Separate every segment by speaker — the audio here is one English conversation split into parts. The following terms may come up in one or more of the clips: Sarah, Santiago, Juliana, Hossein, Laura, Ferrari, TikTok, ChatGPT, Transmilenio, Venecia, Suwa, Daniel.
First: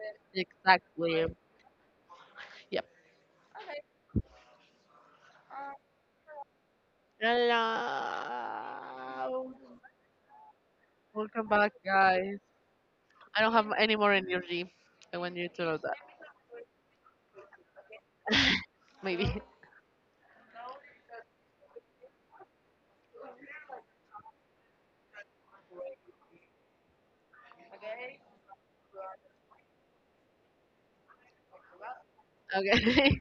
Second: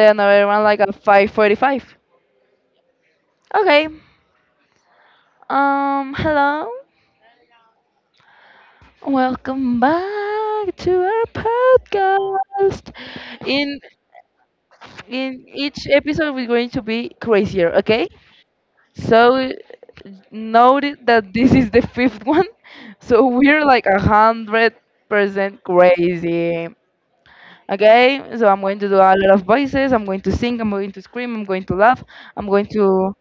Speaker 1: then another one like at
Speaker 2: exactly.
Speaker 1: 5:45.
Speaker 2: Yep.
Speaker 1: Okay. Hello.
Speaker 2: Hello.
Speaker 1: Welcome back to our
Speaker 2: Welcome back, guys.
Speaker 1: podcast.
Speaker 2: I don't have
Speaker 1: In
Speaker 2: any more energy. I want
Speaker 1: in
Speaker 2: you to know
Speaker 1: each
Speaker 2: that.
Speaker 1: episode, we're going to be crazier. Okay.
Speaker 2: Maybe.
Speaker 1: So note it that this is the fifth one, so we're like 100% crazy. Okay, so I'm going to do a lot of voices. I'm going to sing. I'm going to scream. I'm going to laugh. I'm going to
Speaker 2: Okay.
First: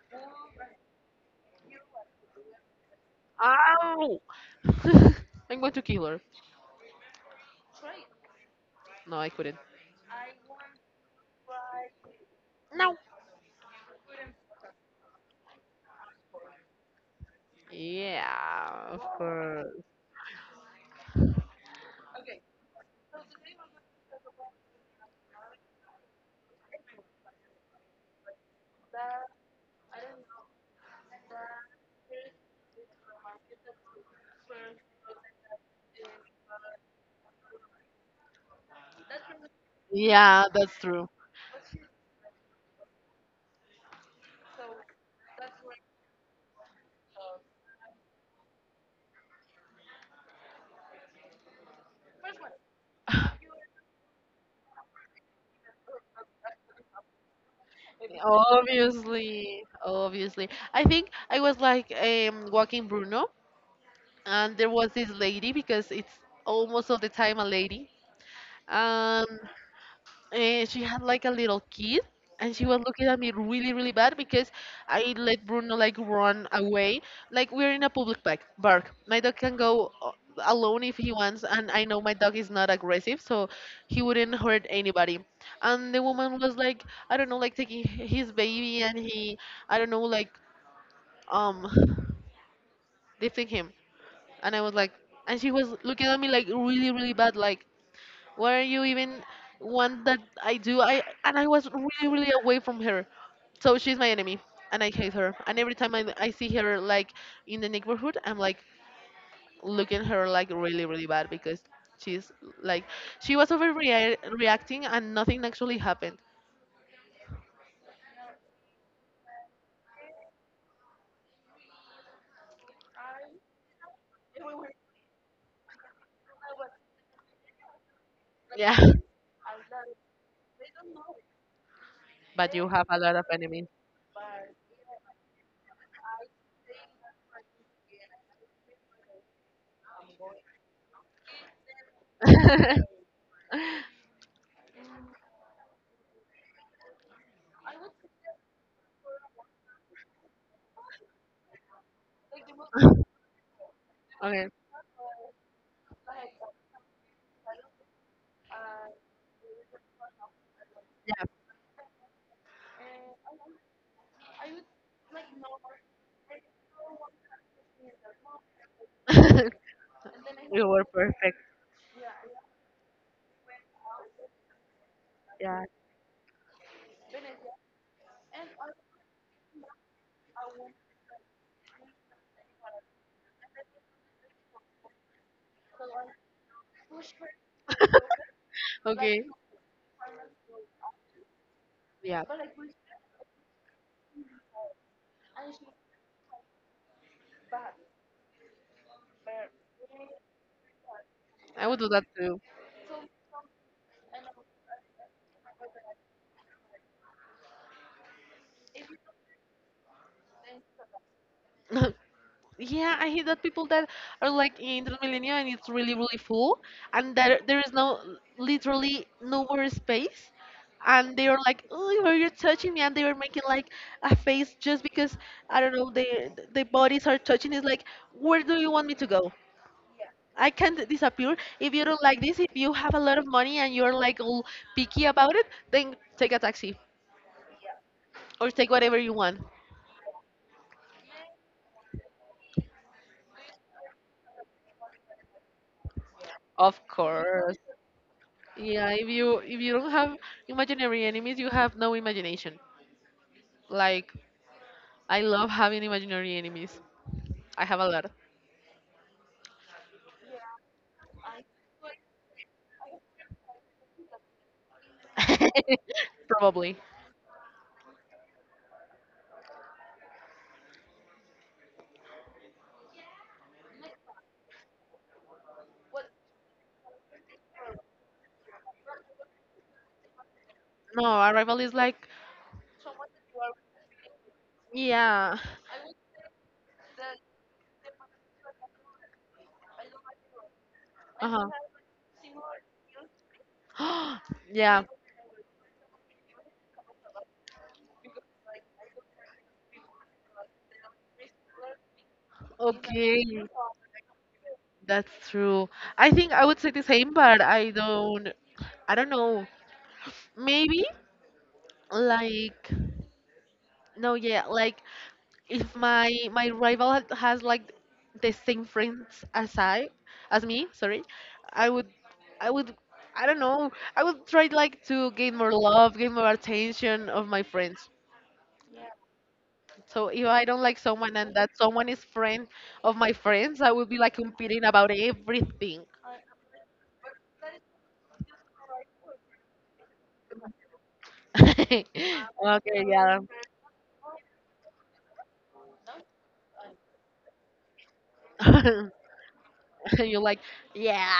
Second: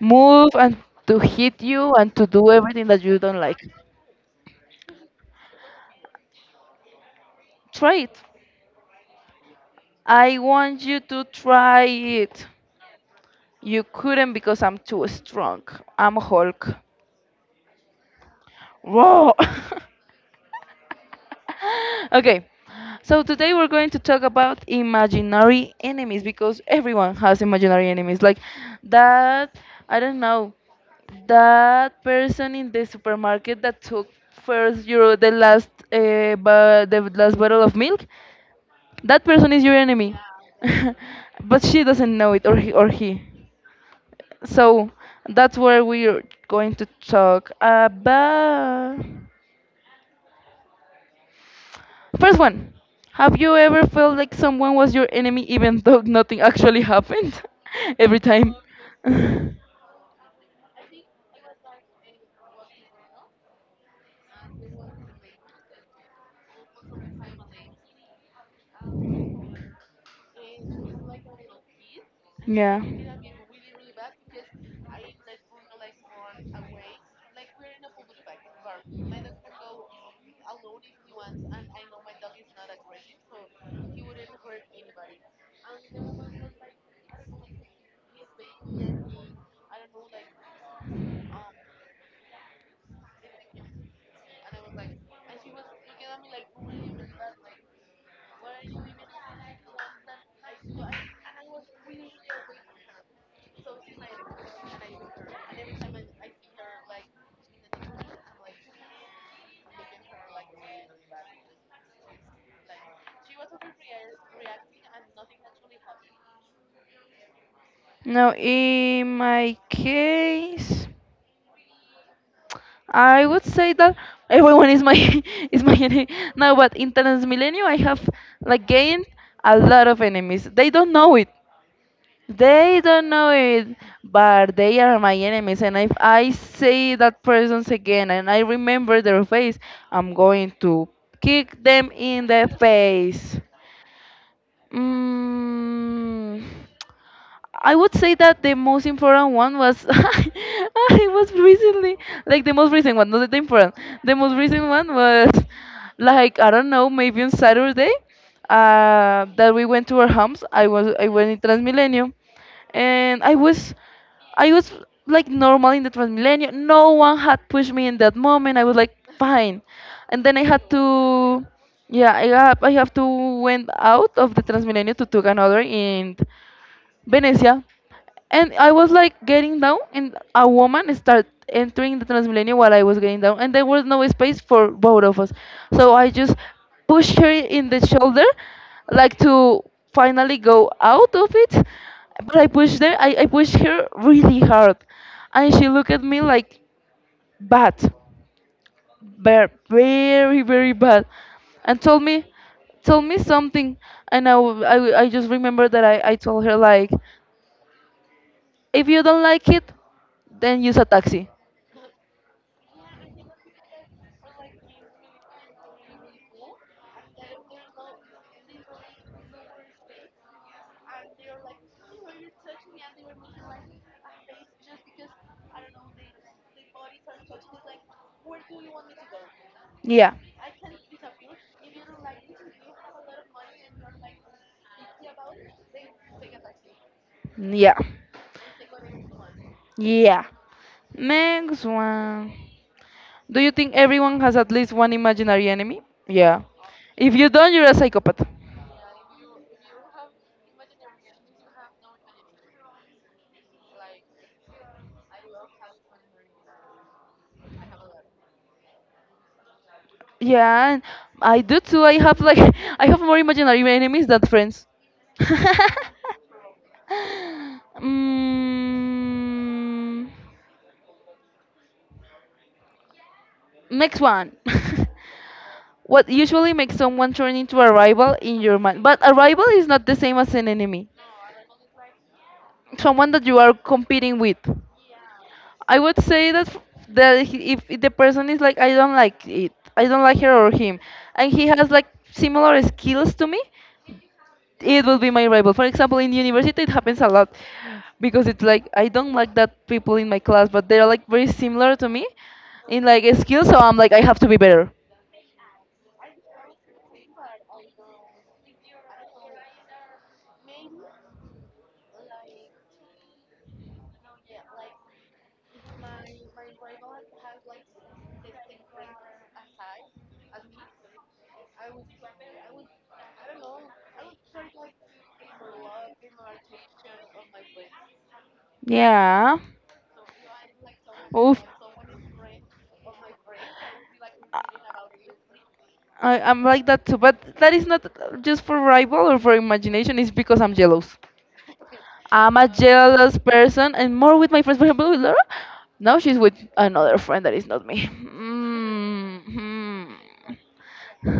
Speaker 1: move and to hit you and to do everything that you don't like.
Speaker 2: Ow! I'm going to kill her.
Speaker 1: Try it.
Speaker 2: No, I couldn't.
Speaker 1: I want you to try it.
Speaker 2: No.
Speaker 1: You couldn't because I'm too strong. I'm Hulk.
Speaker 2: Yeah, of
Speaker 1: Whoa.
Speaker 2: course.
Speaker 1: Okay, so today we're going to talk about imaginary enemies because everyone has imaginary enemies. Like that, I don't know, that person in the supermarket that took first your the last the last bottle of milk. That person is your enemy,
Speaker 2: Yeah, that's true.
Speaker 1: but she doesn't know it, or he. So that's where we're going to talk about. First one, have you ever felt like someone was your enemy even though nothing actually happened? Every time.
Speaker 2: Obviously, obviously. I think I was like walking Bruno, and there was this lady because it's almost all the time a lady. Um, and she had like a little kid, and she was
Speaker 1: yeah.
Speaker 2: looking at me really, really bad because I let Bruno like run away. Like we're in a public park. My dog can go alone if he wants, and I know my dog is not aggressive, so he wouldn't hurt anybody. And the woman was like, I don't know, like taking his baby, and he, I don't know, like um, lifting him. And I was like, and she was looking at me like really, really bad, like why are you even want that I do? I and I was really, really away from her. So she's my enemy and I hate her. And every time I see her like in the neighborhood, I'm like looking at her like really, really bad because she's like she was overreacting reacting and nothing actually happened.
Speaker 1: Now, in my case, I would say that everyone is my is my enemy. No, but in Transmilenio, I have like
Speaker 2: Yeah.
Speaker 1: gained a lot of enemies. They don't know it.
Speaker 2: But you
Speaker 1: They
Speaker 2: have a
Speaker 1: don't
Speaker 2: lot of
Speaker 1: know
Speaker 2: enemies.
Speaker 1: it, but they are my enemies. And if I see that persons again and I remember their face, I'm going to kick them in the face. Mm. I would say that the most important one was, I was recently, like the most recent one, not the important. The most
Speaker 2: okay.
Speaker 1: recent one was like, I don't know, maybe on Saturday that we went to our homes. I
Speaker 2: Yeah.
Speaker 1: went in Transmilenio, and I was like normal in the Transmilenio. No one had pushed me in that moment. I was like fine, and then I
Speaker 2: We
Speaker 1: had
Speaker 2: were perfect.
Speaker 1: to, yeah, I have to went out of the Transmilenio to took another
Speaker 2: Yeah.
Speaker 1: and Venecia. And I was like getting down, and a woman started entering the Transmilenio while I was getting down, and there was no space for both of us. So I just pushed her in the shoulder, like
Speaker 2: Okay.
Speaker 1: to finally go out of it.
Speaker 2: Yeah.
Speaker 1: But I pushed her, I pushed her really hard, and she looked at me like bad, very, very, very bad,
Speaker 2: I would
Speaker 1: and
Speaker 2: do that too.
Speaker 1: told me something, and I just remember that I told her like. If you don't like it, then use a taxi.
Speaker 2: Yeah, I hate that people that are like in Transmilenio and it's really, really full, and that there is no literally nowhere space, and they are like, "Oh, why you're touching me," and they were making like a face just because I don't know they the bodies are touching. It's like, where do you want me to go?
Speaker 1: Yeah,
Speaker 2: I can't disappear if you don't like this. If you have a lot of money and you're like all picky about it, then take a taxi
Speaker 1: yeah,
Speaker 2: or take whatever you want.
Speaker 1: yeah. Next one. Do you think everyone has at least one imaginary enemy? Yeah.
Speaker 2: Of
Speaker 1: If you don't,
Speaker 2: course.
Speaker 1: you're a psychopath.
Speaker 2: Yeah, if you don't have imaginary enemies, you have no imagination. Like I love having imaginary enemies. I have a lot.
Speaker 1: Yeah, and I do too. I have like I have more imaginary enemies than friends.
Speaker 2: Probably.
Speaker 1: mm, next one. What usually makes someone turn into a rival in your mind? But a rival is not the same as an enemy.
Speaker 2: No, Arrival is like
Speaker 1: Someone that you are competing with.
Speaker 2: yeah.
Speaker 1: I would say that if the person is like I don't like it, I don't like her or him, and he
Speaker 2: Uh-huh.
Speaker 1: has like similar skills to me,
Speaker 2: yeah.
Speaker 1: it will be my rival. For example, in university it happens a lot because it's like I don't like that people in my class, but they're like very similar to me in like
Speaker 2: Okay,
Speaker 1: skills, so I'm like I have to be better.
Speaker 2: that's true. I think I would say the same, but I don't know. Maybe like no, yeah, like if my rival has like the same friends as I as me, sorry, I would I would I don't know. I would try like to gain more love, gain more attention of my friends.
Speaker 1: Yeah.
Speaker 2: So if I don't like someone and
Speaker 1: Oof.
Speaker 2: that someone is friend of my friends, I would be like competing about everything.
Speaker 1: I'm like that too, but that is not just for rival or for imagination. It's because I'm jealous. I'm a
Speaker 2: okay,
Speaker 1: jealous
Speaker 2: yeah.
Speaker 1: person, and more with my friends. For example, with Laura, now she's with another friend that is not me. Mhm.
Speaker 2: And you're like, yeah,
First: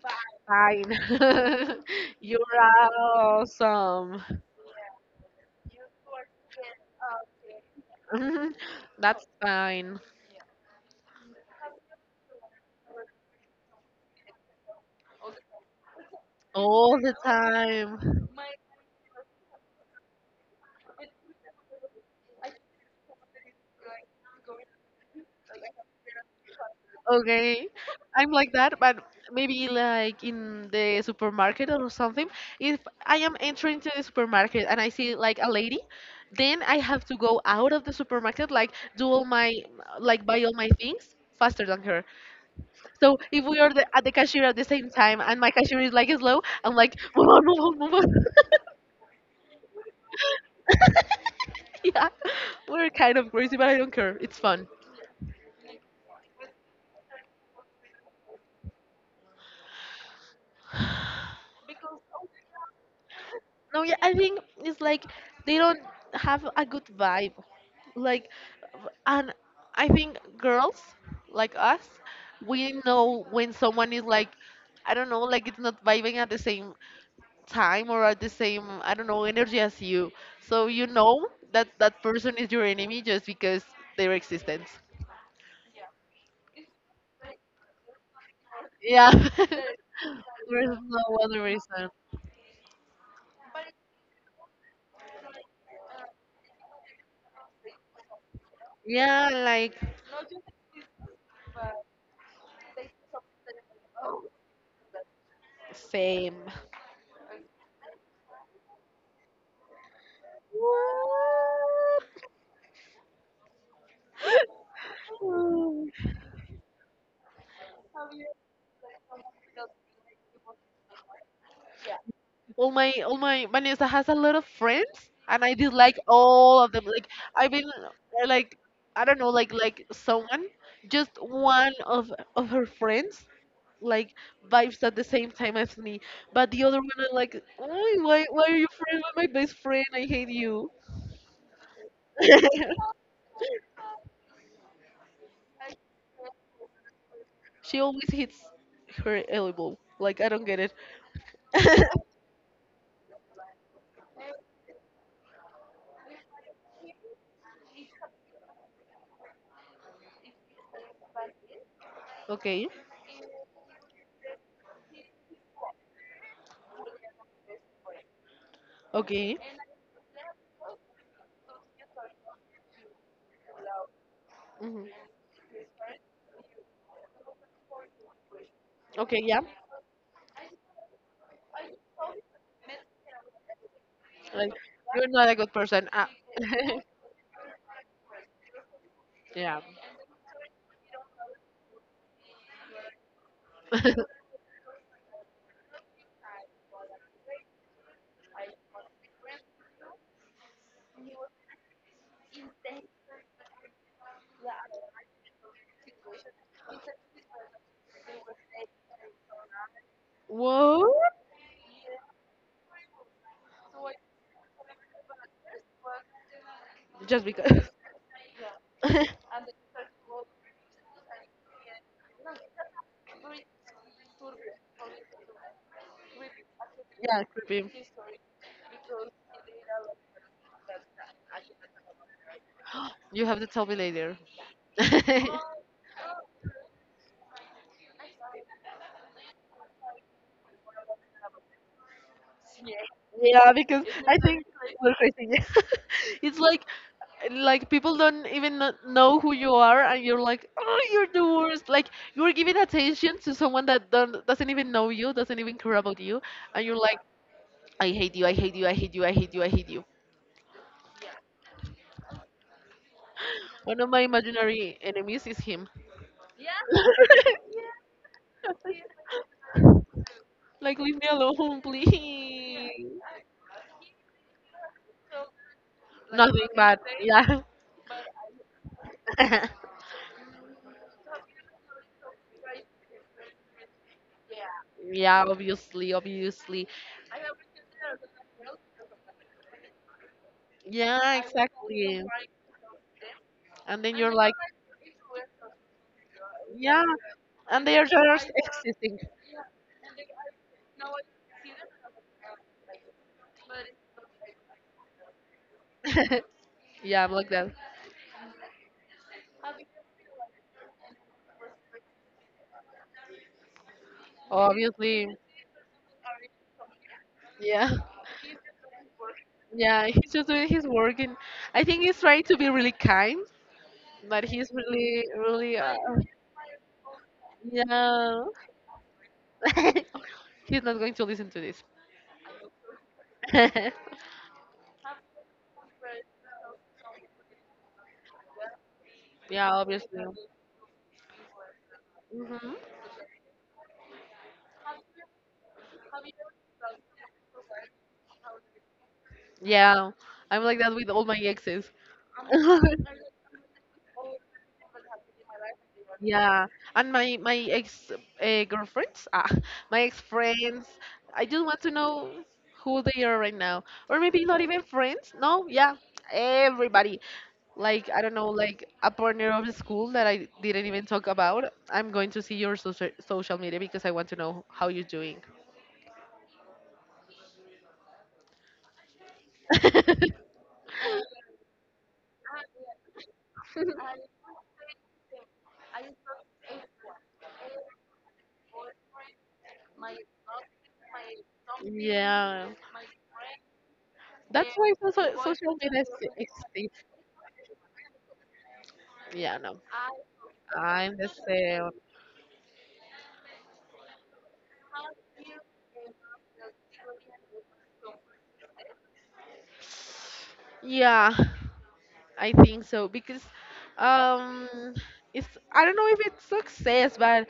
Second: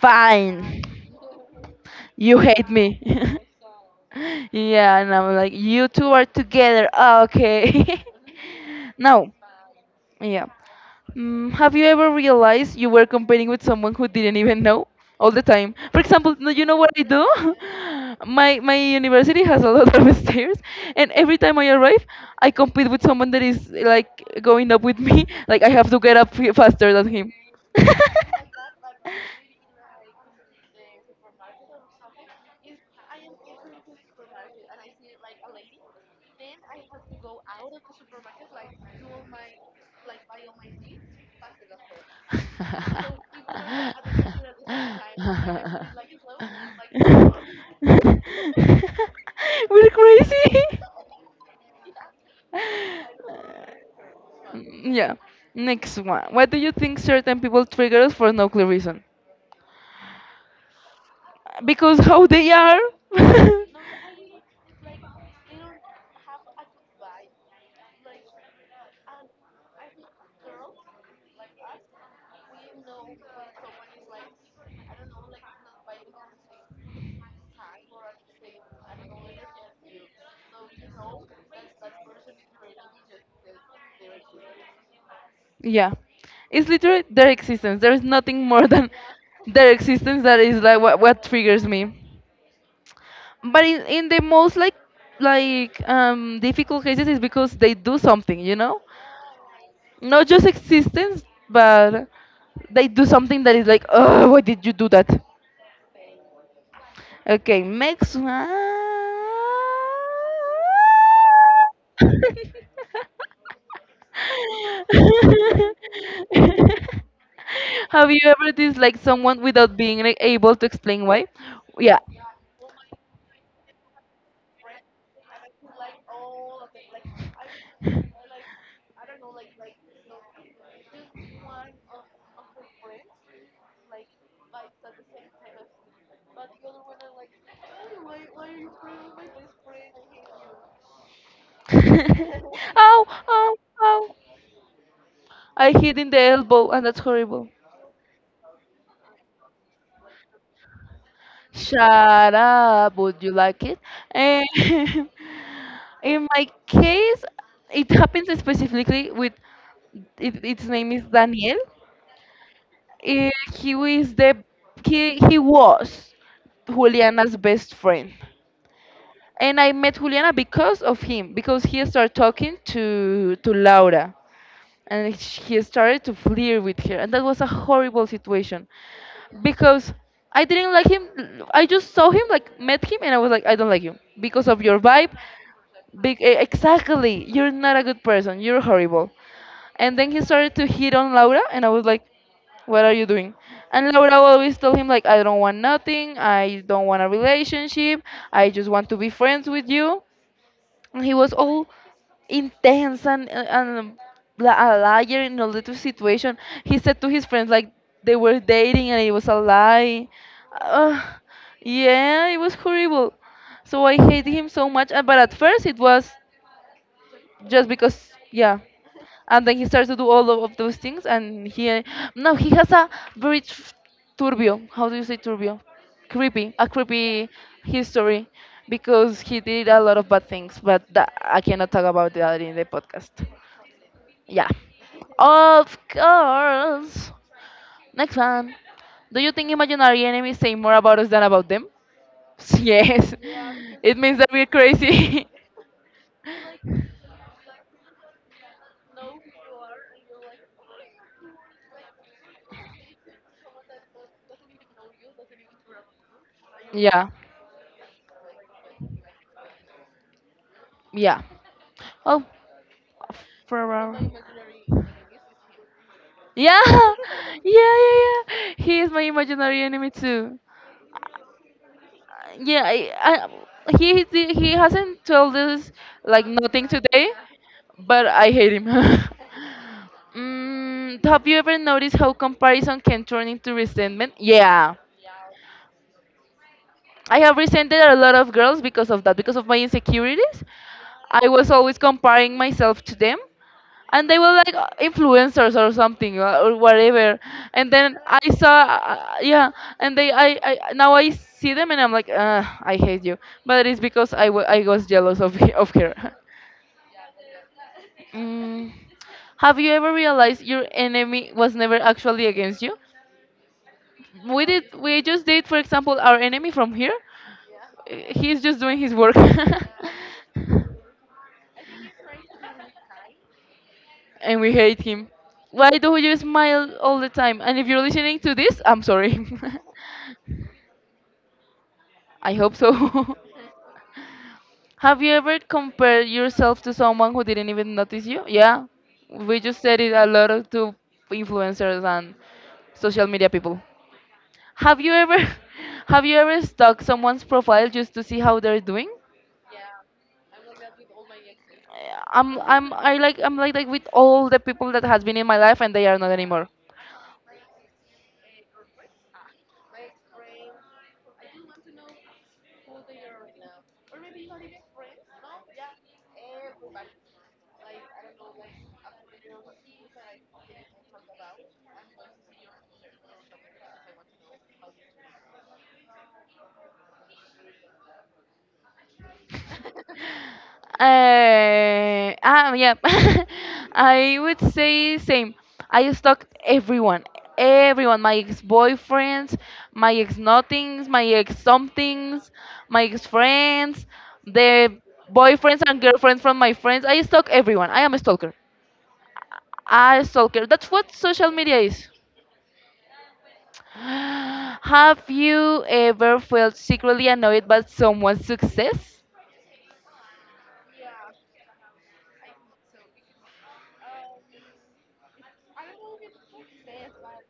Speaker 1: Fine,
Speaker 2: fine.
Speaker 1: you
Speaker 2: You're
Speaker 1: hate me.
Speaker 2: awesome.
Speaker 1: Yeah, and I'm like, you two are together. Okay.
Speaker 2: That's
Speaker 1: Now,
Speaker 2: fine.
Speaker 1: yeah. Mm, have you ever realized you were competing with someone who didn't even know? All the time. For example, no, you know what
Speaker 2: All
Speaker 1: I
Speaker 2: the
Speaker 1: do?
Speaker 2: time.
Speaker 1: My university has a lot of stairs, and every time I arrive, I compete with someone that is like going up with me. Like I have to get up faster than him.
Speaker 2: Okay, I'm like that, but maybe like in the supermarket or something. If I am entering to the supermarket and I see like a lady, then I have to go out of the supermarket, like do all my like buy all my things faster than her. So if we are the, at the cashier at the same time and my cashier is like slow, I'm like move on, move on, move on.
Speaker 1: We're crazy.
Speaker 2: yeah, we're kind of crazy, but I don't care. It's fun.
Speaker 1: Mm, yeah. Next one. Why do you think certain people trigger us for no clear reason? Because how they are.
Speaker 2: No, yeah, I think it's like they don't have a good vibe. Like, and I think girls like us, we know when someone is like, I don't know, like it's not vibing at the same time or at the same, I don't know, energy as you. So you know that that person is your enemy just because their existence.
Speaker 1: Yeah. It's literally their existence. There is nothing more than
Speaker 2: Yeah.
Speaker 1: their existence that is
Speaker 2: There's
Speaker 1: like
Speaker 2: no
Speaker 1: what
Speaker 2: other
Speaker 1: triggers
Speaker 2: reason.
Speaker 1: me. But in the most like like difficult cases is because they do something, you know?
Speaker 2: Yeah, like
Speaker 1: Not just existence, but they do something that is like, oh, why did you do that?
Speaker 2: same.
Speaker 1: Okay, next one. Have you ever disliked someone without being like, able to explain why? Yeah.
Speaker 2: All my my niece has a lot of friends, and I dislike all of them. Like I've been like I don't know like someone just one of her friends like vibes at the same time as me, but the other one I like, "Oy, why are you friends with my best friend? I hate you."
Speaker 1: Ow, ow, ow. I hit in the elbow and that's horrible.
Speaker 2: She always hits her elbow. Like I don't get it.
Speaker 1: Shut up. Would you like it? And in my case, it happens specifically with it, its name is Daniel.
Speaker 2: okay,
Speaker 1: He is the he was Juliana's best friend.
Speaker 2: okay.
Speaker 1: And I met Juliana because of him, because he started talking to Laura
Speaker 2: Hmm.
Speaker 1: and he started to flirt with her and that was a horrible situation
Speaker 2: Okay, yeah.
Speaker 1: because I didn't like him. I just saw him, like, met him, and I was like, I don't like you because
Speaker 2: Like
Speaker 1: of your
Speaker 2: you're
Speaker 1: vibe.
Speaker 2: not a good person. Ah.
Speaker 1: Big, exactly. You're not a good person. You're horrible.
Speaker 2: yeah.
Speaker 1: And then he started to hit on Laura, and I was like, "What are you doing?" And Laura always told him like, "I don't want nothing. I don't want a relationship. I just want to be friends with you." And he was all intense and a liar in a little situation. He said to his friends like they were dating and it was a lie.
Speaker 2: What?
Speaker 1: Uh, yeah, it was horrible. So I hated him so much. But at first it was
Speaker 2: Just
Speaker 1: just
Speaker 2: because.
Speaker 1: because, yeah, and then he starts to do all of those things and he, now he has a very turbio. How do you say turbio? Creepy. A
Speaker 2: yeah,
Speaker 1: creepy
Speaker 2: creepy.
Speaker 1: history because he did a lot of bad things, but that, I cannot talk about that in the podcast.
Speaker 2: You have to tell me later.
Speaker 1: Yeah, of course. Next one. Do you think imaginary enemies say more about us than about them? Yes,
Speaker 2: Yeah, because
Speaker 1: it
Speaker 2: it's
Speaker 1: means
Speaker 2: I
Speaker 1: that we're
Speaker 2: think like we're
Speaker 1: crazy.
Speaker 2: crazy. Yeah. It's like people don't even know who you are and you're like, "Oh, you're the worst." Like you're giving attention to someone that don't, doesn't even know you, doesn't even care about you, and you're like,
Speaker 1: Yeah,
Speaker 2: "I hate you. I hate you. I hate you. I hate you. I hate you."
Speaker 1: yeah. Oh,
Speaker 2: One of my
Speaker 1: Ferrari.
Speaker 2: imaginary enemies is him. yeah,
Speaker 1: Yeah, yeah, yeah, yeah. He is my imaginary enemy too.
Speaker 2: like, leave me alone, please.
Speaker 1: Yeah,
Speaker 2: Like
Speaker 1: he hasn't told us like
Speaker 2: nothing
Speaker 1: nothing
Speaker 2: bad.
Speaker 1: today, but I hate him.
Speaker 2: Yeah.
Speaker 1: Mm, have you ever noticed how comparison can turn into resentment? Yeah,
Speaker 2: Yeah, obviously, obviously.
Speaker 1: I have resented a lot of girls because of that, because of my insecurities.
Speaker 2: Yeah,
Speaker 1: I was always
Speaker 2: exactly.
Speaker 1: comparing myself to them
Speaker 2: And then
Speaker 1: and
Speaker 2: you're
Speaker 1: they were
Speaker 2: like,
Speaker 1: like influencers or something or
Speaker 2: yeah,
Speaker 1: whatever
Speaker 2: and
Speaker 1: and
Speaker 2: they are
Speaker 1: then I
Speaker 2: just
Speaker 1: saw,
Speaker 2: existing.
Speaker 1: yeah, and they I now I see them and I'm like, I hate you, but it's because I was jealous of, of her.
Speaker 2: yeah, I'm like that.
Speaker 1: Mm. Have you ever realized your enemy was never actually against you? We did, we
Speaker 2: Obviously,
Speaker 1: just did, for example, our enemy from here.
Speaker 2: yeah,
Speaker 1: He's just doing his work.
Speaker 2: yeah, he's just doing his work, and I think he's trying to be really kind, but
Speaker 1: And we
Speaker 2: he's
Speaker 1: hate
Speaker 2: really,
Speaker 1: him.
Speaker 2: really,
Speaker 1: Why do you smile all the time? And if you're listening
Speaker 2: yeah,
Speaker 1: to this, I'm sorry.
Speaker 2: he's not going to listen to this.
Speaker 1: I hope so. Have you ever compared yourself to someone who didn't even notice you? Yeah, we
Speaker 2: yeah,
Speaker 1: just said it
Speaker 2: obviously.
Speaker 1: a lot of- to influencers and
Speaker 2: Hmm.
Speaker 1: social media people. Have you ever, have you ever stalked someone's profile just to see how they're doing?
Speaker 2: Yeah, I'm like that with all my exes.
Speaker 1: I'm like that with all the people that has been in my life and they are not
Speaker 2: Yeah,
Speaker 1: anymore.
Speaker 2: and my ex girlfriends, ah, my ex friends, I just want to know who they are right now, or maybe not even friends. No, yeah, everybody. Like I don't know, like a partner of the school that I didn't even talk about. I'm going to see your social media because I want to know how you're doing.
Speaker 1: Yeah. I would say same. I stalked everyone, everyone. My ex-boyfriends, my ex-nothings, my ex-somethings,
Speaker 2: Yeah,
Speaker 1: my ex-friends,
Speaker 2: that's why
Speaker 1: the
Speaker 2: social
Speaker 1: boyfriends and
Speaker 2: media is
Speaker 1: girlfriends from my
Speaker 2: is
Speaker 1: friends. I stalk everyone. I am a stalker.
Speaker 2: Yeah, no,
Speaker 1: I stalker. That's what
Speaker 2: I'm the
Speaker 1: social media
Speaker 2: same.
Speaker 1: is. Have you ever felt secretly annoyed by someone's success?
Speaker 2: Yeah, I think so because um it's I don't know if it's success, but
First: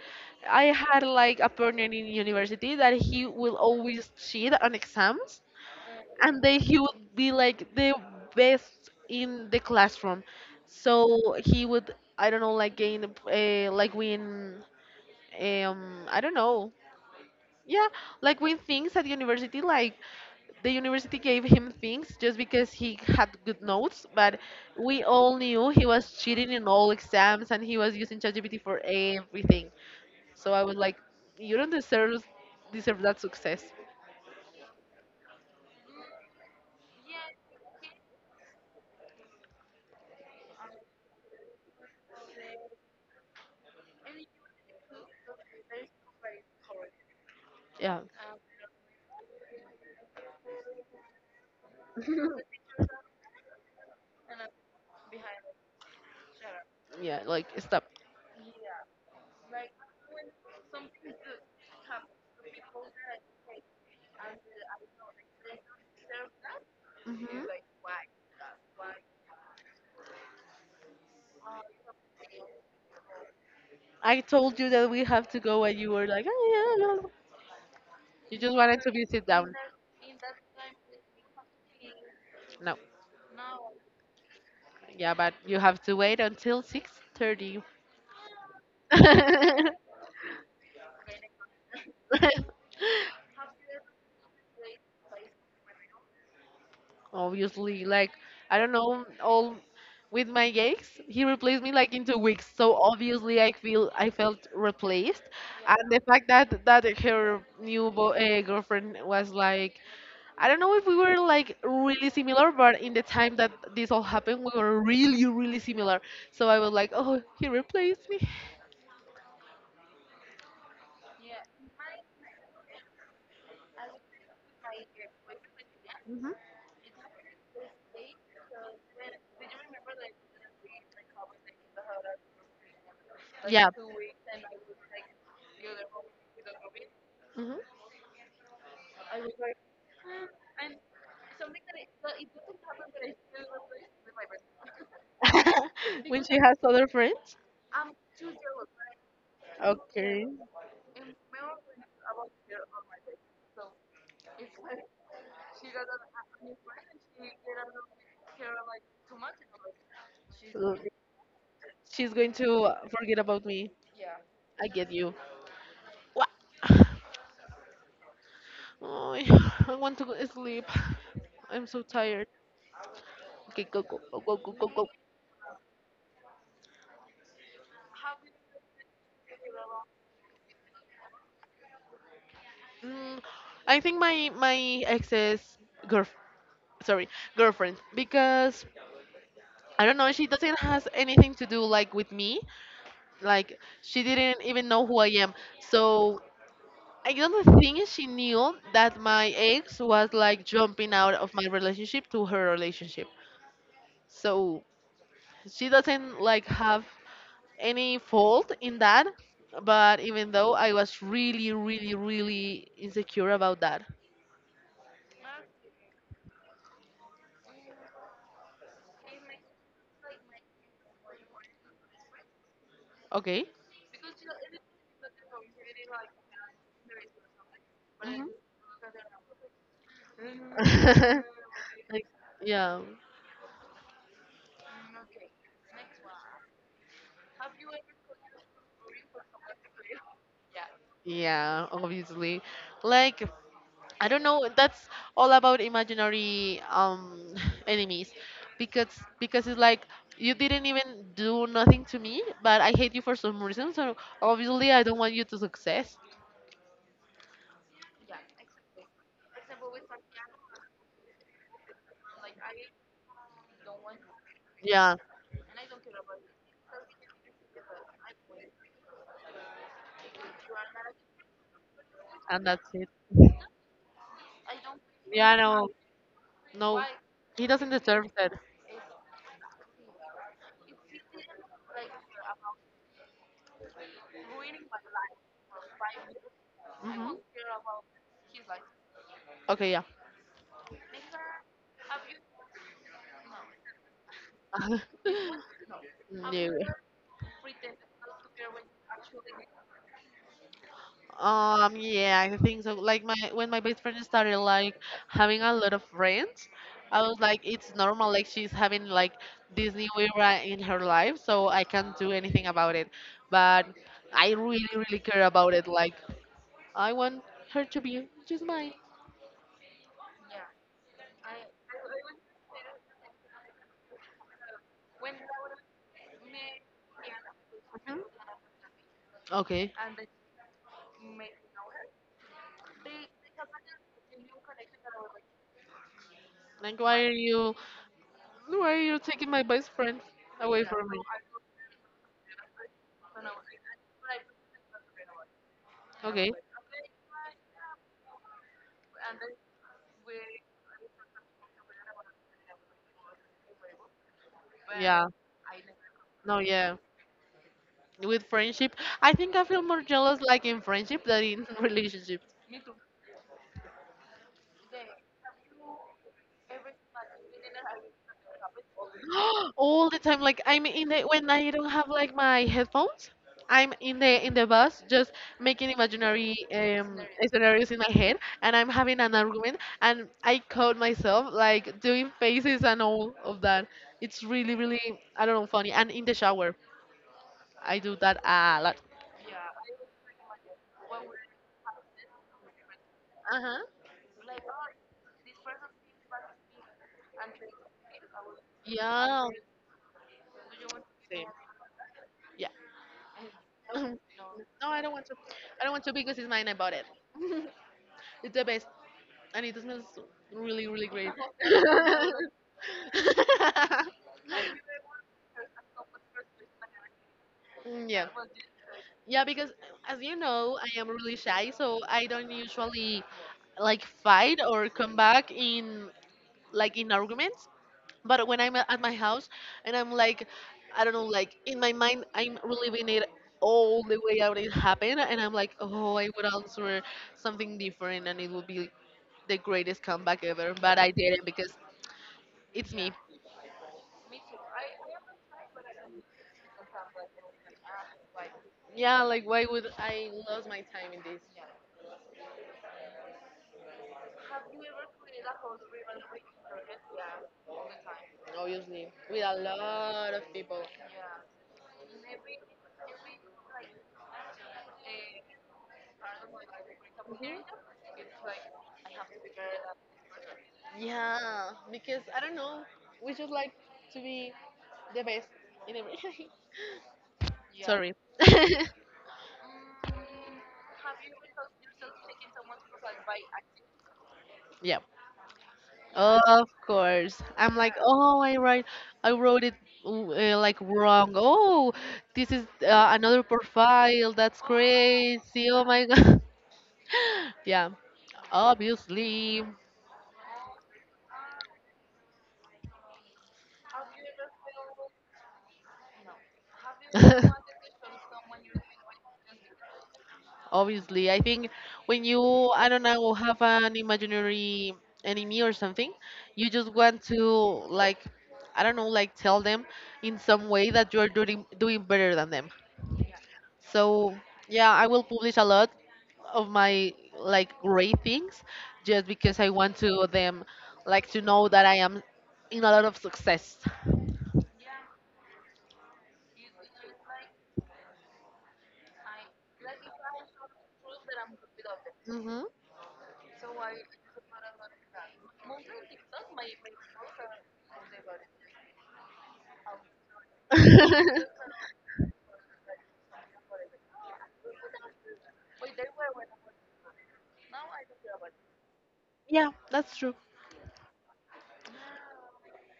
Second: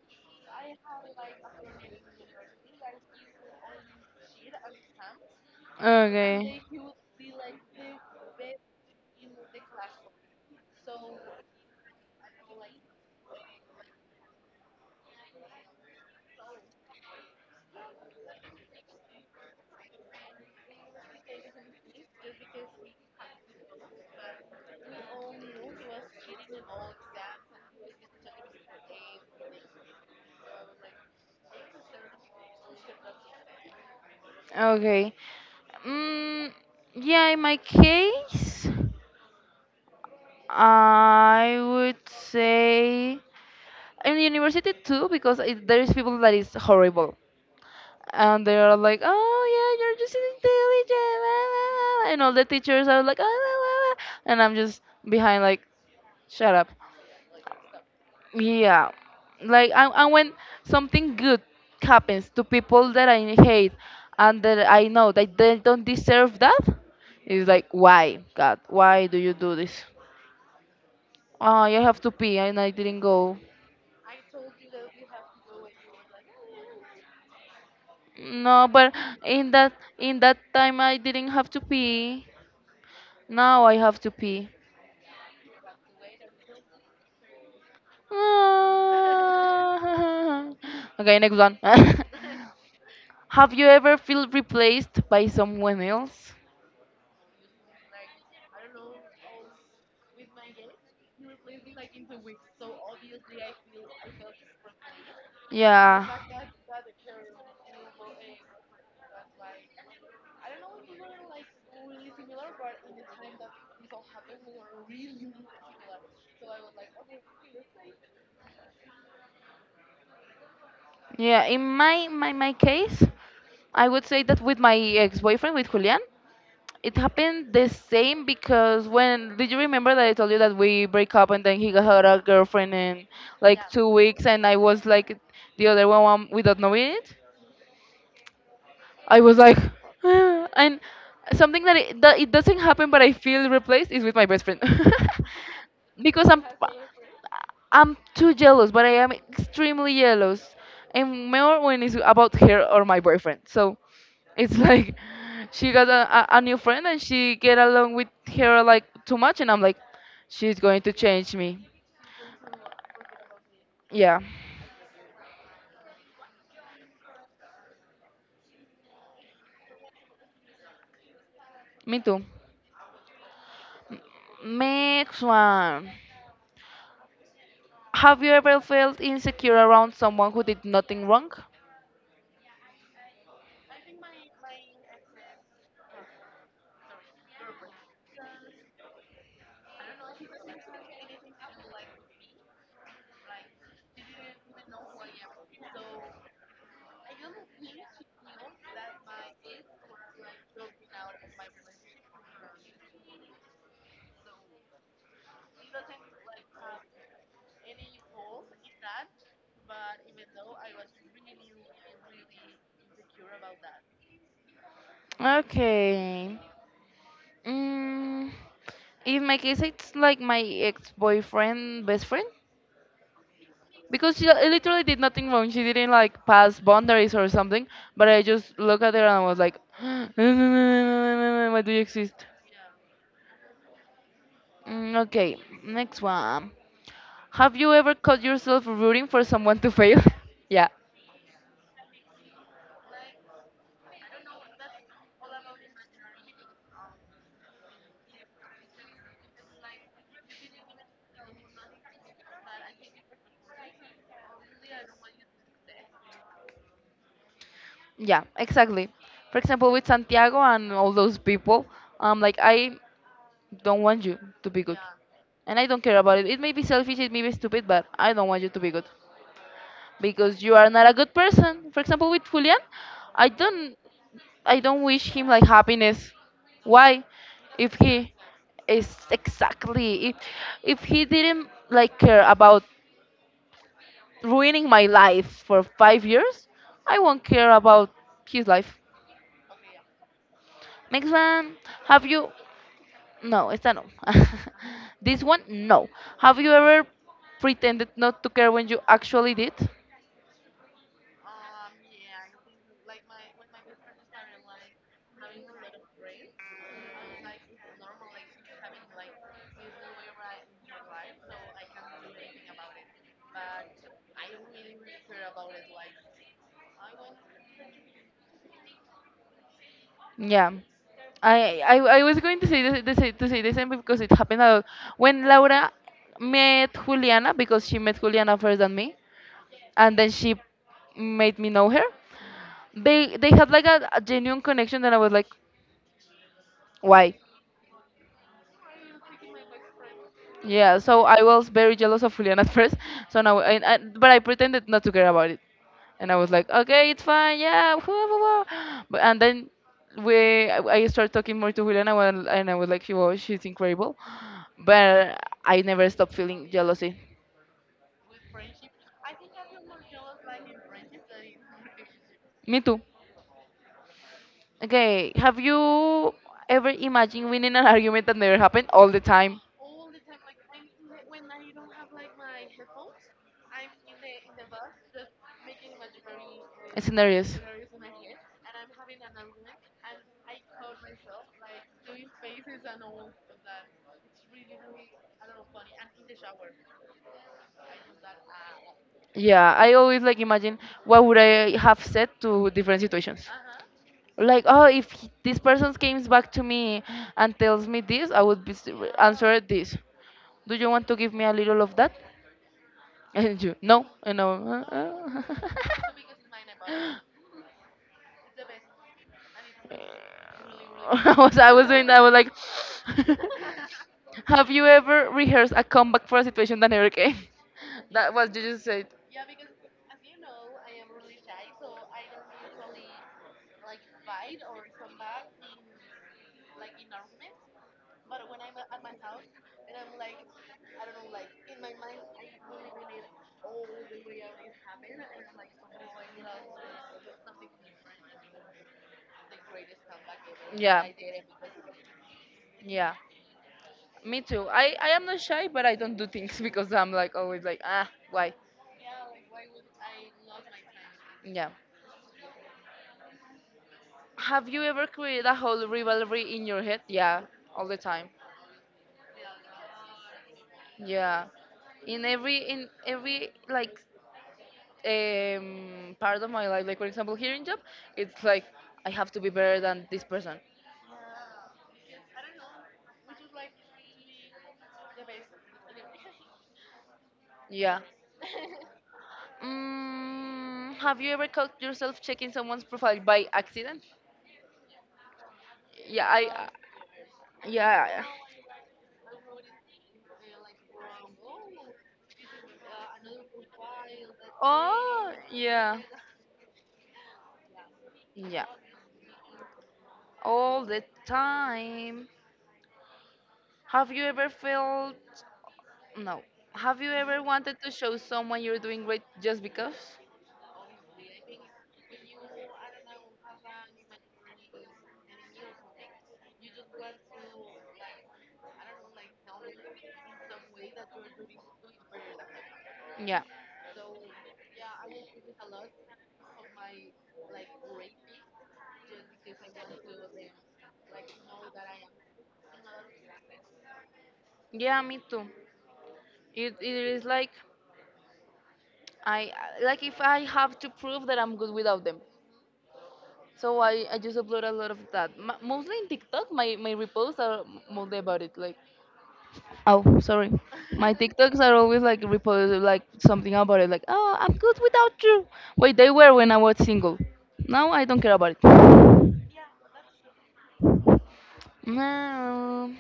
Speaker 2: I had like a partner in university that he will always cheat on exams and then
Speaker 1: Okay.
Speaker 2: he would be like the best in the classroom. So he would I don't know like gain like win I don't know. Yeah, like win things at university like the university gave him things just because he had good notes, but we all knew he was cheating in all exams and he was using ChatGPT for everything. So I was like, you don't deserve that success.
Speaker 1: Okay. Mm, yeah, in my case, I would say in university too, because it, there is people that is horrible,
Speaker 2: Yeah,
Speaker 1: and they are like, "Oh yeah, you're just intelligent, la, la, la," la," and all the teachers are like, "Ah, la, la, la," and I'm just behind like, shut up.
Speaker 2: yeah, like stop.
Speaker 1: Yeah, like and when something good happens to people that I hate and that I know that they don't deserve that,
Speaker 2: Hmm.
Speaker 1: it's like why God, why do you do this? Oh, I have to pee and I didn't go.
Speaker 2: I told you that we have to go, and you were like, "Oh, yeah, yeah." You just
Speaker 1: No,
Speaker 2: wanted to
Speaker 1: but
Speaker 2: be sit
Speaker 1: in
Speaker 2: down.
Speaker 1: that in that time I didn't have to pee.
Speaker 2: No,
Speaker 1: Now I have to pee.
Speaker 2: yeah, but you have to wait until 6:30.
Speaker 1: Ah. Okay, next one. Have you ever felt replaced by someone else?
Speaker 2: obviously like I don't know all with my ex he replaced me like in 2 weeks so obviously I feel I felt replaced, and the
Speaker 1: Yeah.
Speaker 2: fact that that her new girlfriend was like I don't know if we were like really similar but in the time that this all happened we were really really similar so I was like oh he replaced me.
Speaker 1: Yeah, in my case, I would say that with my ex-boyfriend, with Julian,
Speaker 2: Hmm.
Speaker 1: it happened the same because when did you remember that I told you that we break up and then he got had a girlfriend in like
Speaker 2: Yeah.
Speaker 1: 2 weeks and I was like the other one without knowing it?
Speaker 2: Hmm.
Speaker 1: I was like, "Ah," and something that it doesn't happen, but I feel replaced is with my best friend
Speaker 2: When
Speaker 1: because
Speaker 2: she
Speaker 1: I'm
Speaker 2: has other friends?
Speaker 1: I'm too jealous, but I am extremely
Speaker 2: Okay.
Speaker 1: jealous, and more when it's about her or my boyfriend. So it's like she got a new friend and she get along with her like too much, and I'm like, she's
Speaker 2: So
Speaker 1: going to change me.
Speaker 2: she's going to forget about me.
Speaker 1: Yeah,
Speaker 2: I get you. What? Oh, I want to go sleep. I'm so
Speaker 1: me too.
Speaker 2: tired. Okay, go, go, go, go, go, go, go.
Speaker 1: Next one. Have you ever felt insecure around someone who did nothing wrong?
Speaker 2: Mm, I think my ex's girl, sorry, girlfriend, because I don't know, she doesn't has anything to do like with me. Like she didn't even know who I am. So I don't think she knew that my ex was like jumping out of my relationship to her relationship. So she doesn't like have any fault in that. But even though I was really, really, really insecure about that.
Speaker 1: Okay. Mm, in my case, it's like my ex-boyfriend, best friend,
Speaker 2: Okay.
Speaker 1: because she literally did nothing wrong. She didn't like pass boundaries or something. But I
Speaker 2: Mhm.
Speaker 1: just look at her and I was like, no, no, no, no, no, no, no, "Why do you exist?"
Speaker 2: yeah.
Speaker 1: Okay, next one. Have you ever caught yourself rooting for someone to fail? yeah,
Speaker 2: Yeah, obviously. Like I don't know. That's all about imaginary enemies, because because it's like you didn't even do nothing to me, but I hate you for some reason. So obviously, I don't want you to success.
Speaker 1: yeah, exactly. For example, with Santiago and all those people, I'm like, I don't want you to be good.
Speaker 2: Yeah,
Speaker 1: And I don't care about it. It may be selfish, it may be stupid, but I don't want you to be good because you are not a good person. For example, with
Speaker 2: and
Speaker 1: Julian,
Speaker 2: that's it.
Speaker 1: I don't, I don't wish him
Speaker 2: Yeah,
Speaker 1: like
Speaker 2: no,
Speaker 1: happiness.
Speaker 2: no,
Speaker 1: Why?
Speaker 2: he doesn't
Speaker 1: If
Speaker 2: deserve
Speaker 1: he
Speaker 2: that.
Speaker 1: is exactly, if he didn't like care about ruining my life for 5 years, I
Speaker 2: Hmm.
Speaker 1: won't care about his life.
Speaker 2: Okay, yeah.
Speaker 1: Next one, have you? No, esta no. This one, no. Have
Speaker 2: no.
Speaker 1: you ever pretended not to care when you actually did?
Speaker 2: Yeah, I think so. Like my when my best friend started like having a lot of friends, I was like, it's normal. Like she's having like this new era in her life, so I can't do anything about it. But I really, really care about it. Like I want her to be just mine.
Speaker 1: Yeah. I was going to say this to say the same because it happened a lot. When Laura met Juliana because she met Juliana first than me,
Speaker 2: Okay.
Speaker 1: and then she made me know her. They had like a genuine connection, and I was like,
Speaker 2: Like
Speaker 1: why?
Speaker 2: why are you taking my best friend away
Speaker 1: Yeah.
Speaker 2: from me?
Speaker 1: So I was very jealous of Juliana at first. So now, but I pretended not to care about it. And I was
Speaker 2: Okay.
Speaker 1: like, okay, it's fine, yeah, whoo, whoo, whoo." But and then I started talking more to Juliana, and I was like, she's incredible,
Speaker 2: Yeah.
Speaker 1: but I never stopped feeling
Speaker 2: No. Yeah.
Speaker 1: jealousy.
Speaker 2: With friendship. I think I feel more jealous like in friendship than in relationships.
Speaker 1: Me too. Okay, have you ever imagined winning an argument that never happened all the time?
Speaker 2: All the time, like I'm in the when I don't have like my headphones, I'm in the bus just making imaginary
Speaker 1: Scenarios.
Speaker 2: scenarios in my head, and I'm having an argument, and I caught myself like doing faces and all of that. It's really really I don't know funny. And in the shower, I do that a lot.
Speaker 1: Yeah, I always like imagine what would I have said to different situations.
Speaker 2: Uh huh.
Speaker 1: Like, oh, if he- this person comes back to me and tells me this, I would
Speaker 2: Yeah.
Speaker 1: answer this. Do you want to give me
Speaker 2: Same.
Speaker 1: a little of that?
Speaker 2: Yeah.
Speaker 1: And you, no, and I,
Speaker 2: No, I don't want to.
Speaker 1: no.
Speaker 2: I don't want to because it's mine. I bought it. It's the best, and it smells really, really great.
Speaker 1: I was I was doing that. I was like, have you ever rehearsed a comeback for a situation that never came?
Speaker 2: Mm, yeah,
Speaker 1: That was you just said.
Speaker 2: yeah. Because as you know, I am really shy, so I don't usually like fight or come back in like in arguments. But when I'm at my house and I'm like, I don't know, like in my mind, I'm reliving it all the way out it happened, and I'm like, oh, I would answer something different, and it would be the greatest comeback ever, but
Speaker 1: Yeah.
Speaker 2: I didn't because it's me.
Speaker 1: Yeah. Me too. I am not shy, but I don't do things because I'm like always like, ah, why?
Speaker 2: Yeah, like why would I lose my time in this?
Speaker 1: Yeah. Have you ever created a whole rivalry in your head? Yeah, all the time.
Speaker 2: Obviously, with a lot of people.
Speaker 1: Yeah. In every like part of my life, like for example here in job, it's like I have to be better than this person.
Speaker 2: Yeah, because I don't know. We just like to be the best in everything. Yeah.
Speaker 1: Yeah.
Speaker 2: Sorry.
Speaker 1: Have you ever caught yourself checking someone's profile by accident?
Speaker 2: yeah.
Speaker 1: Yeah,
Speaker 2: Of course. I'm like,
Speaker 1: yeah.
Speaker 2: oh, I write, I wrote it like wrong. Oh, this is another profile. That's
Speaker 1: Oh,
Speaker 2: crazy. Oh
Speaker 1: yeah.
Speaker 2: my god. yeah.
Speaker 1: Yeah.
Speaker 2: Obviously.
Speaker 1: All the time. Have you ever felt. No. Have you ever wanted to show someone you're doing great just because?
Speaker 2: Obviously, I think when you, I don't know, have an imaginary enemy or something, you just want to like, I don't know, like tell them in some way that you're doing better than them.
Speaker 1: Yeah.
Speaker 2: So yeah, I will publish a lot of my like great things just because I want to them like to know that I am in a lot of success.
Speaker 1: Yeah, me too. It is like. I like if I have to prove that I'm good without them.
Speaker 2: Hmm.
Speaker 1: So I just upload a lot of that. Mostly in TikTok, my reposts are mostly about it. Like, oh, sorry. My TikToks are always like reposted like something about it, like, oh, I'm good without you. Wait, they were when I was single. Now I don't care about it.
Speaker 2: yeah, that's true.
Speaker 1: No.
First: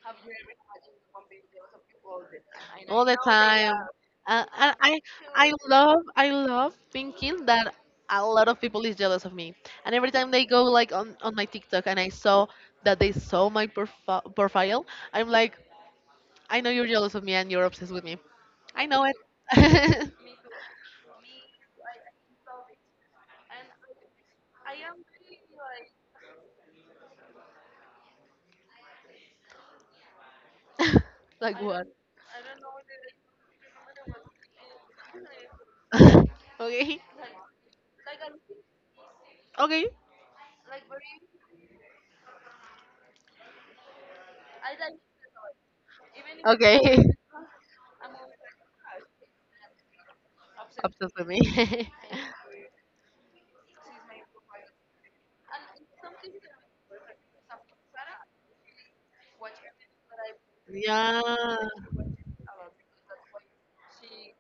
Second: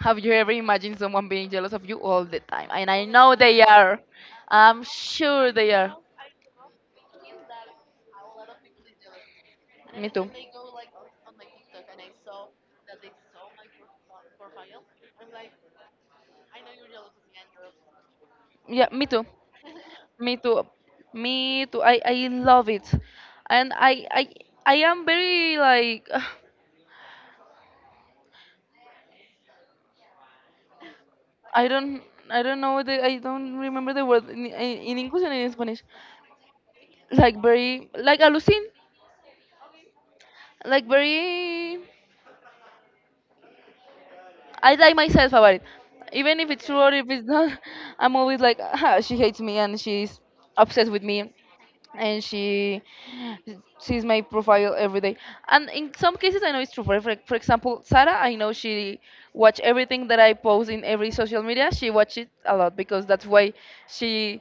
Speaker 1: Have you ever imagined someone being jealous of you all the time? And I
Speaker 2: All the
Speaker 1: know they
Speaker 2: time.
Speaker 1: are.
Speaker 2: Uh, I,
Speaker 1: I'm
Speaker 2: I
Speaker 1: sure
Speaker 2: I
Speaker 1: they are.
Speaker 2: love thinking that a lot of people is jealous of me, and
Speaker 1: Me
Speaker 2: every
Speaker 1: too.
Speaker 2: time they go like on my TikTok and I saw that they saw my profile, I'm like, I know you're jealous of me and you're obsessed with me. I
Speaker 1: Yeah,
Speaker 2: know
Speaker 1: me
Speaker 2: it.
Speaker 1: too. Me too. Me too. I love it. And I am very like
Speaker 2: like
Speaker 1: I
Speaker 2: what?
Speaker 1: don't I don't know the I don't remember the word in English and in Spanish.
Speaker 2: okay,
Speaker 1: Like very like alucin.
Speaker 2: okay,
Speaker 1: Like very I like myself about it. Even if it's true or
Speaker 2: okay.
Speaker 1: if it's not, I'm always like, ah, she hates me and she's obsessed with
Speaker 2: Obsessed with
Speaker 1: me
Speaker 2: me.
Speaker 1: and she sees my profile every day. And in some cases, I know it's true. For example, Sarah, I know she watch everything that I post in every
Speaker 2: yeah.
Speaker 1: social media. She watch it a lot because that's why she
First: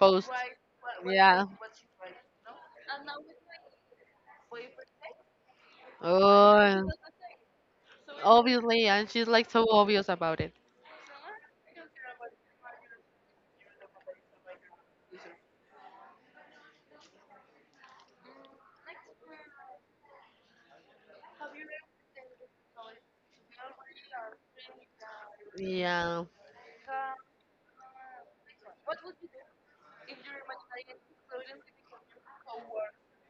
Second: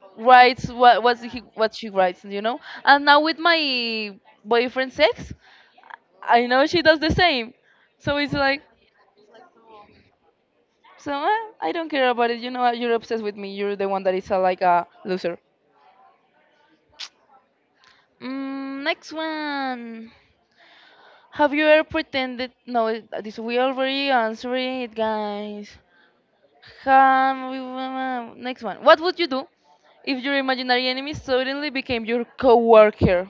Speaker 2: Post.
Speaker 1: writes
Speaker 2: Yeah.
Speaker 1: what she writes, you know. And now with my boyfriend, sex, I know she
Speaker 2: Oh,
Speaker 1: does the same. So it's like.
Speaker 2: obviously, and she's like so obvious about it.
Speaker 1: So I don't care about it. You know, what, you're obsessed with me. You're the one that is like a loser. Next one. Have you ever pretended? No, it- this we already answering it, guys.
Speaker 2: Yeah.
Speaker 1: Next one. What would you do if your imaginary enemy suddenly became your coworker?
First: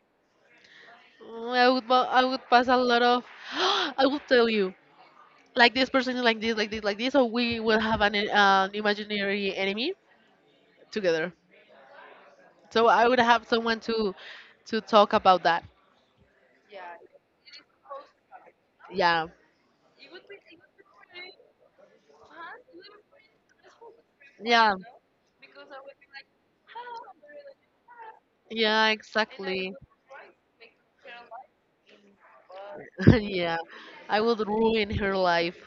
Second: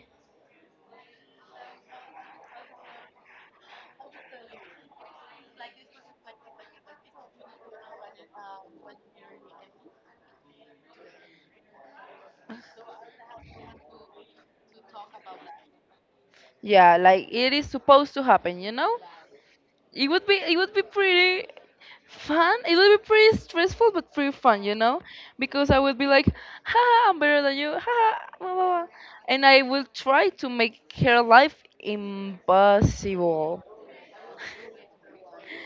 Speaker 2: Mm, I would pass a lot of I would tell you like this person is like this like this like this so we will have an an imaginary enemy together. So I would have someone to talk about that.
Speaker 1: Yeah, like it is supposed to happen. You know,
Speaker 2: Yeah.
Speaker 1: it would be pretty fun. It will be pretty stressful, but pretty fun, you
Speaker 2: Yeah.
Speaker 1: know, because I would be like, "Ha, I'm better than you." Ha, blah, blah, blah.
Speaker 2: Yeah,
Speaker 1: And I
Speaker 2: exactly.
Speaker 1: will try to make her life
Speaker 2: yeah,
Speaker 1: impossible.
Speaker 2: I would ruin her life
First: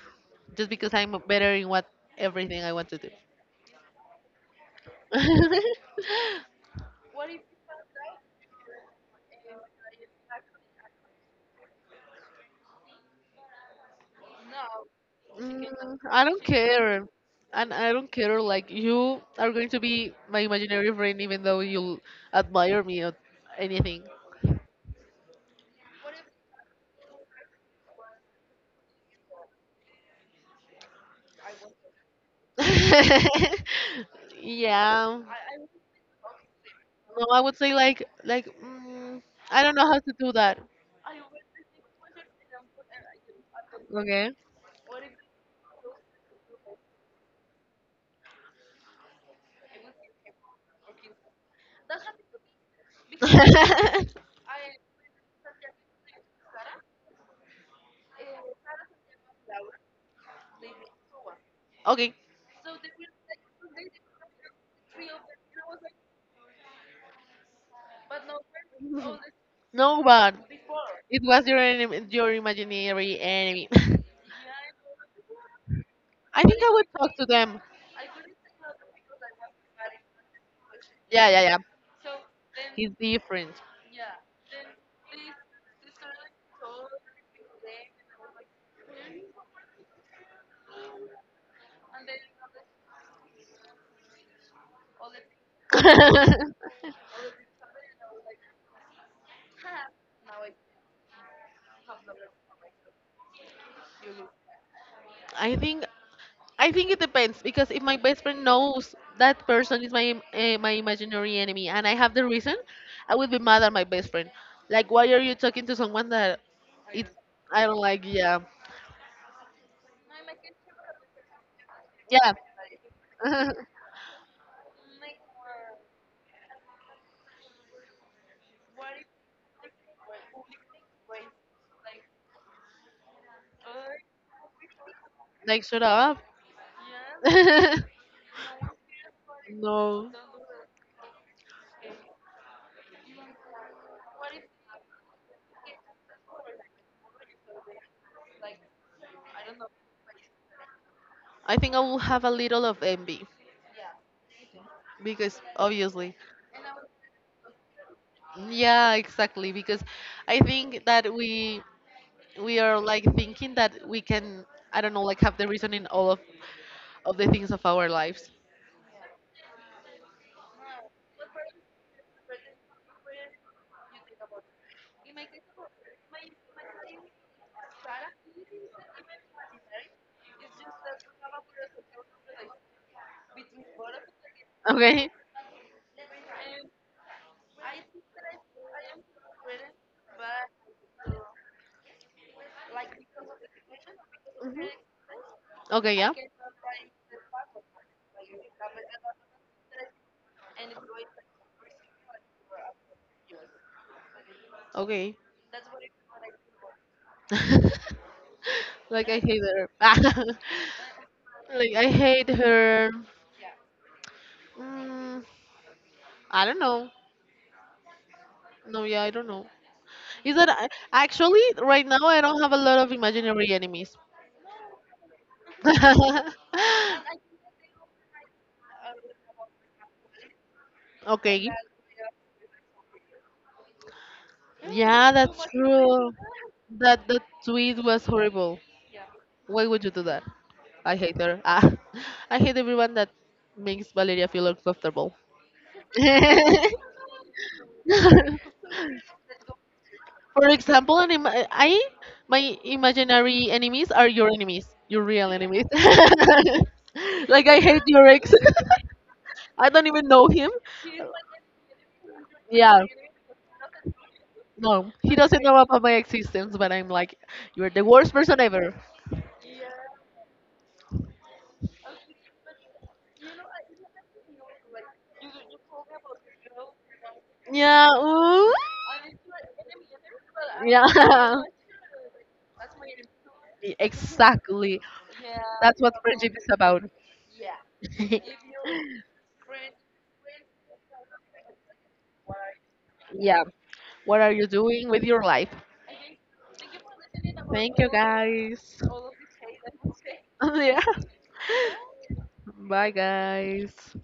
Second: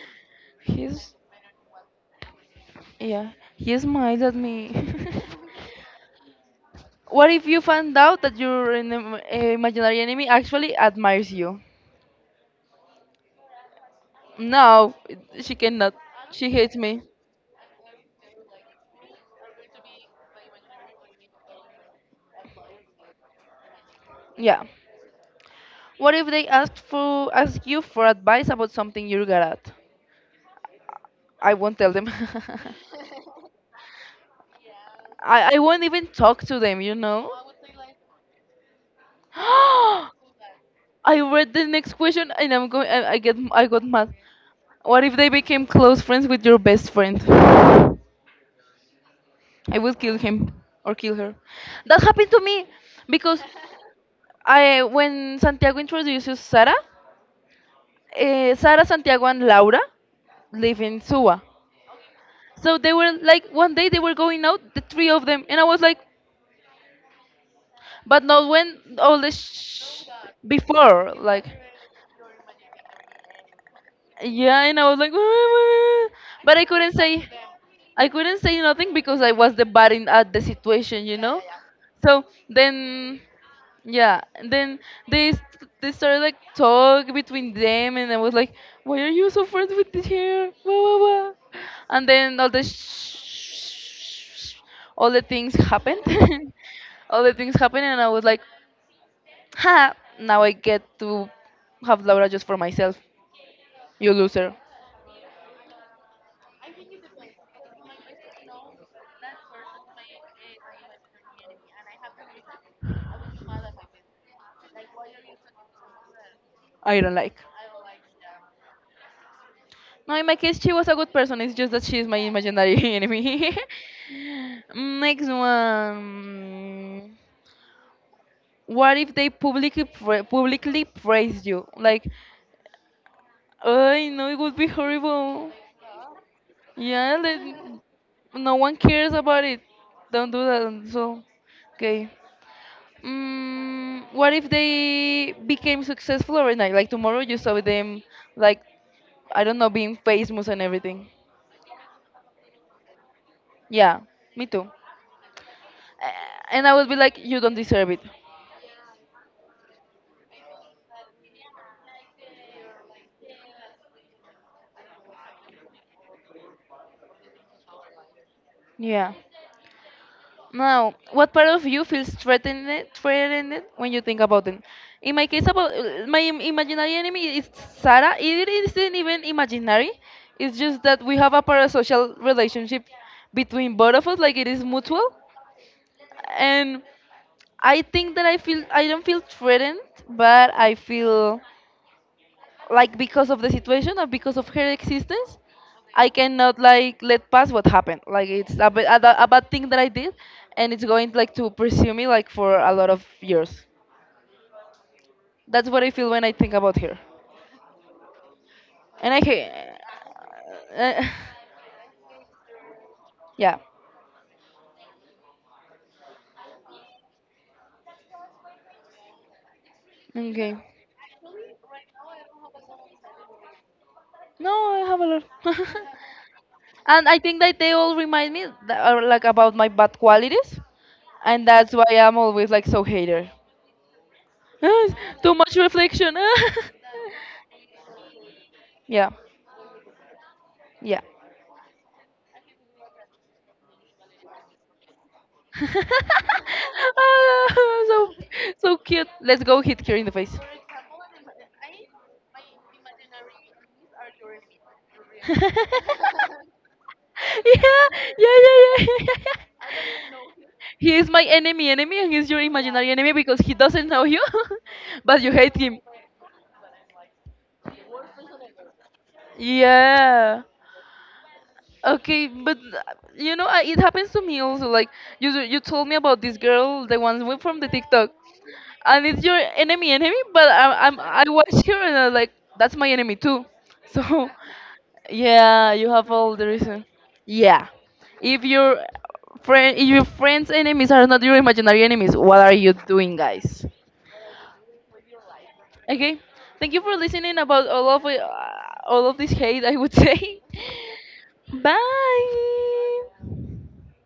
Speaker 2: just because
Speaker 1: He's
Speaker 2: I'm better in what everything I want to do.
Speaker 1: yeah, he's mad at me. What if you find out that your imaginary enemy actually admires you? No, she cannot.
Speaker 2: Mm, I don't
Speaker 1: She hates me.
Speaker 2: care. And I don't care, like, you are going to be my imaginary friend even though you'll admire me or anything.
Speaker 1: Yeah. What if they ask you for advice about something you're good at? I won't tell them.
Speaker 2: yeah.
Speaker 1: I won't even talk to them, you
Speaker 2: No,
Speaker 1: know?
Speaker 2: I would say, like, mm, I don't know how to do that.
Speaker 1: I read the next question and I'm going. I get. I got mad.
Speaker 2: Okay.
Speaker 1: What if they became close friends with your best friend? I would kill him or kill her. That happened to me because I when Santiago introduces Sara, Sara, Santiago, and Laura live in Suwa.
Speaker 2: okay.
Speaker 1: So they were like one day they were going out, the three of them, and I was like, but not when all
Speaker 2: No, but
Speaker 1: before
Speaker 2: it
Speaker 1: like.
Speaker 2: was your enemy, your imaginary enemy.
Speaker 1: Yeah, and I was like, "Ah,"
Speaker 2: I
Speaker 1: but
Speaker 2: think I would talk to them.
Speaker 1: I couldn't say nothing because I was the bad in at the situation, you
Speaker 2: Yeah,
Speaker 1: know.
Speaker 2: yeah, yeah.
Speaker 1: So
Speaker 2: He's
Speaker 1: then,
Speaker 2: different.
Speaker 1: yeah, then they s- they started like talk between them, and I was like, why are you so friends with this hair? Blah, blah, blah. And then all all the things happened,
Speaker 2: I
Speaker 1: all the things happened, and I was like, ha, now I get to have Laura just for myself. You loser.
Speaker 2: think I think it depends because if my best friend knows that person is my my imaginary enemy and I have the reason, I would be mad at my best friend. Like, why are you talking to someone that
Speaker 1: I
Speaker 2: it
Speaker 1: don't like.
Speaker 2: I don't like? Yeah,
Speaker 1: No, in my case, she was a good person. It's just that she's my
Speaker 2: yeah.
Speaker 1: imaginary enemy. Next one. What if they publicly praise you? Like, I know it would be horrible.
Speaker 2: like, shut up.
Speaker 1: Yeah, like, no one cares about it.
Speaker 2: no,
Speaker 1: Don't do that. So, okay. What if they became successful overnight? Like tomorrow, you saw them, like I don't know, being famous and everything.
Speaker 2: I think I will have a little of envy.
Speaker 1: Yeah, me too.
Speaker 2: Because obviously,
Speaker 1: And I would be like, you don't deserve it.
Speaker 2: yeah, exactly, because I think that we are like thinking that we can, I don't know, like have the reason in all of the things of our lives.
Speaker 1: Yeah. Now, what part of you feels threatened when you think about them? In my case, about my imaginary enemy is Sarah. It isn't even imaginary. It's just that we have a parasocial relationship between both of us, like it is mutual.
Speaker 2: Okay.
Speaker 1: And I think that I don't feel threatened, but I feel like because of the situation or because of her
Speaker 2: Mhm.
Speaker 1: existence,
Speaker 2: Okay,
Speaker 1: I
Speaker 2: yeah.
Speaker 1: cannot like let pass what happened. Like it's a, bit, a, ba- a bad thing that I did, and it's going like to pursue me like for a lot of years.
Speaker 2: Okay.
Speaker 1: That's what I feel when I think about her.
Speaker 2: like
Speaker 1: And I
Speaker 2: I hate
Speaker 1: hate
Speaker 2: her.
Speaker 1: uh,
Speaker 2: like I hate her.
Speaker 1: yeah,
Speaker 2: Mm, I don't know. No, yeah, I don't know. Is that
Speaker 1: okay.
Speaker 2: I- actually right now I don't have a lot of imaginary enemies.
Speaker 1: No, I have a lot. And I think that they all remind me like about my bad qualities, and
Speaker 2: okay.
Speaker 1: that's why I'm always like so hater.
Speaker 2: Yeah,
Speaker 1: Too
Speaker 2: that's
Speaker 1: much
Speaker 2: true.
Speaker 1: reflection.
Speaker 2: That the tweet was horrible.
Speaker 1: Yeah.
Speaker 2: Why would you do that? I
Speaker 1: Yeah.
Speaker 2: hate her. Ah, I hate everyone that makes Valeria feel uncomfortable.
Speaker 1: Ah, so
Speaker 2: For
Speaker 1: so cute. Let's go hit her in the face.
Speaker 2: example, I my imaginary enemies are your enemies, your real enemies.
Speaker 1: Yeah,
Speaker 2: like
Speaker 1: yeah,
Speaker 2: I hate your
Speaker 1: yeah,
Speaker 2: ex.
Speaker 1: yeah, yeah, yeah.
Speaker 2: I don't even know him.
Speaker 1: He is my enemy, enemy, and he's your
Speaker 2: Yeah.
Speaker 1: imaginary enemy because he doesn't know you,
Speaker 2: No, he
Speaker 1: but you
Speaker 2: doesn't
Speaker 1: hate
Speaker 2: know
Speaker 1: him.
Speaker 2: about my existence, but I'm like, you're the worst person ever.
Speaker 1: Yeah. Okay, but you know, I, it happens to me also. Like you told me about this girl, the one from the
Speaker 2: Yeah.
Speaker 1: TikTok,
Speaker 2: Ooh.
Speaker 1: and it's your enemy, enemy. But I
Speaker 2: Yeah.
Speaker 1: watch her and I'm like, that's my enemy too. So,
Speaker 2: Exactly.
Speaker 1: yeah,
Speaker 2: That's
Speaker 1: you
Speaker 2: what
Speaker 1: have all
Speaker 2: friendship
Speaker 1: the
Speaker 2: is about.
Speaker 1: reason. Yeah, if your if your friends' enemies are not your imaginary enemies, what are you doing,
Speaker 2: yeah.
Speaker 1: guys?
Speaker 2: What are you doing with your life?
Speaker 1: Okay, thank you for listening about
Speaker 2: Thank
Speaker 1: all
Speaker 2: you,
Speaker 1: of it,
Speaker 2: guys.
Speaker 1: all of this hate. I would say,
Speaker 2: yeah. Bye,
Speaker 1: bye.
Speaker 2: guys.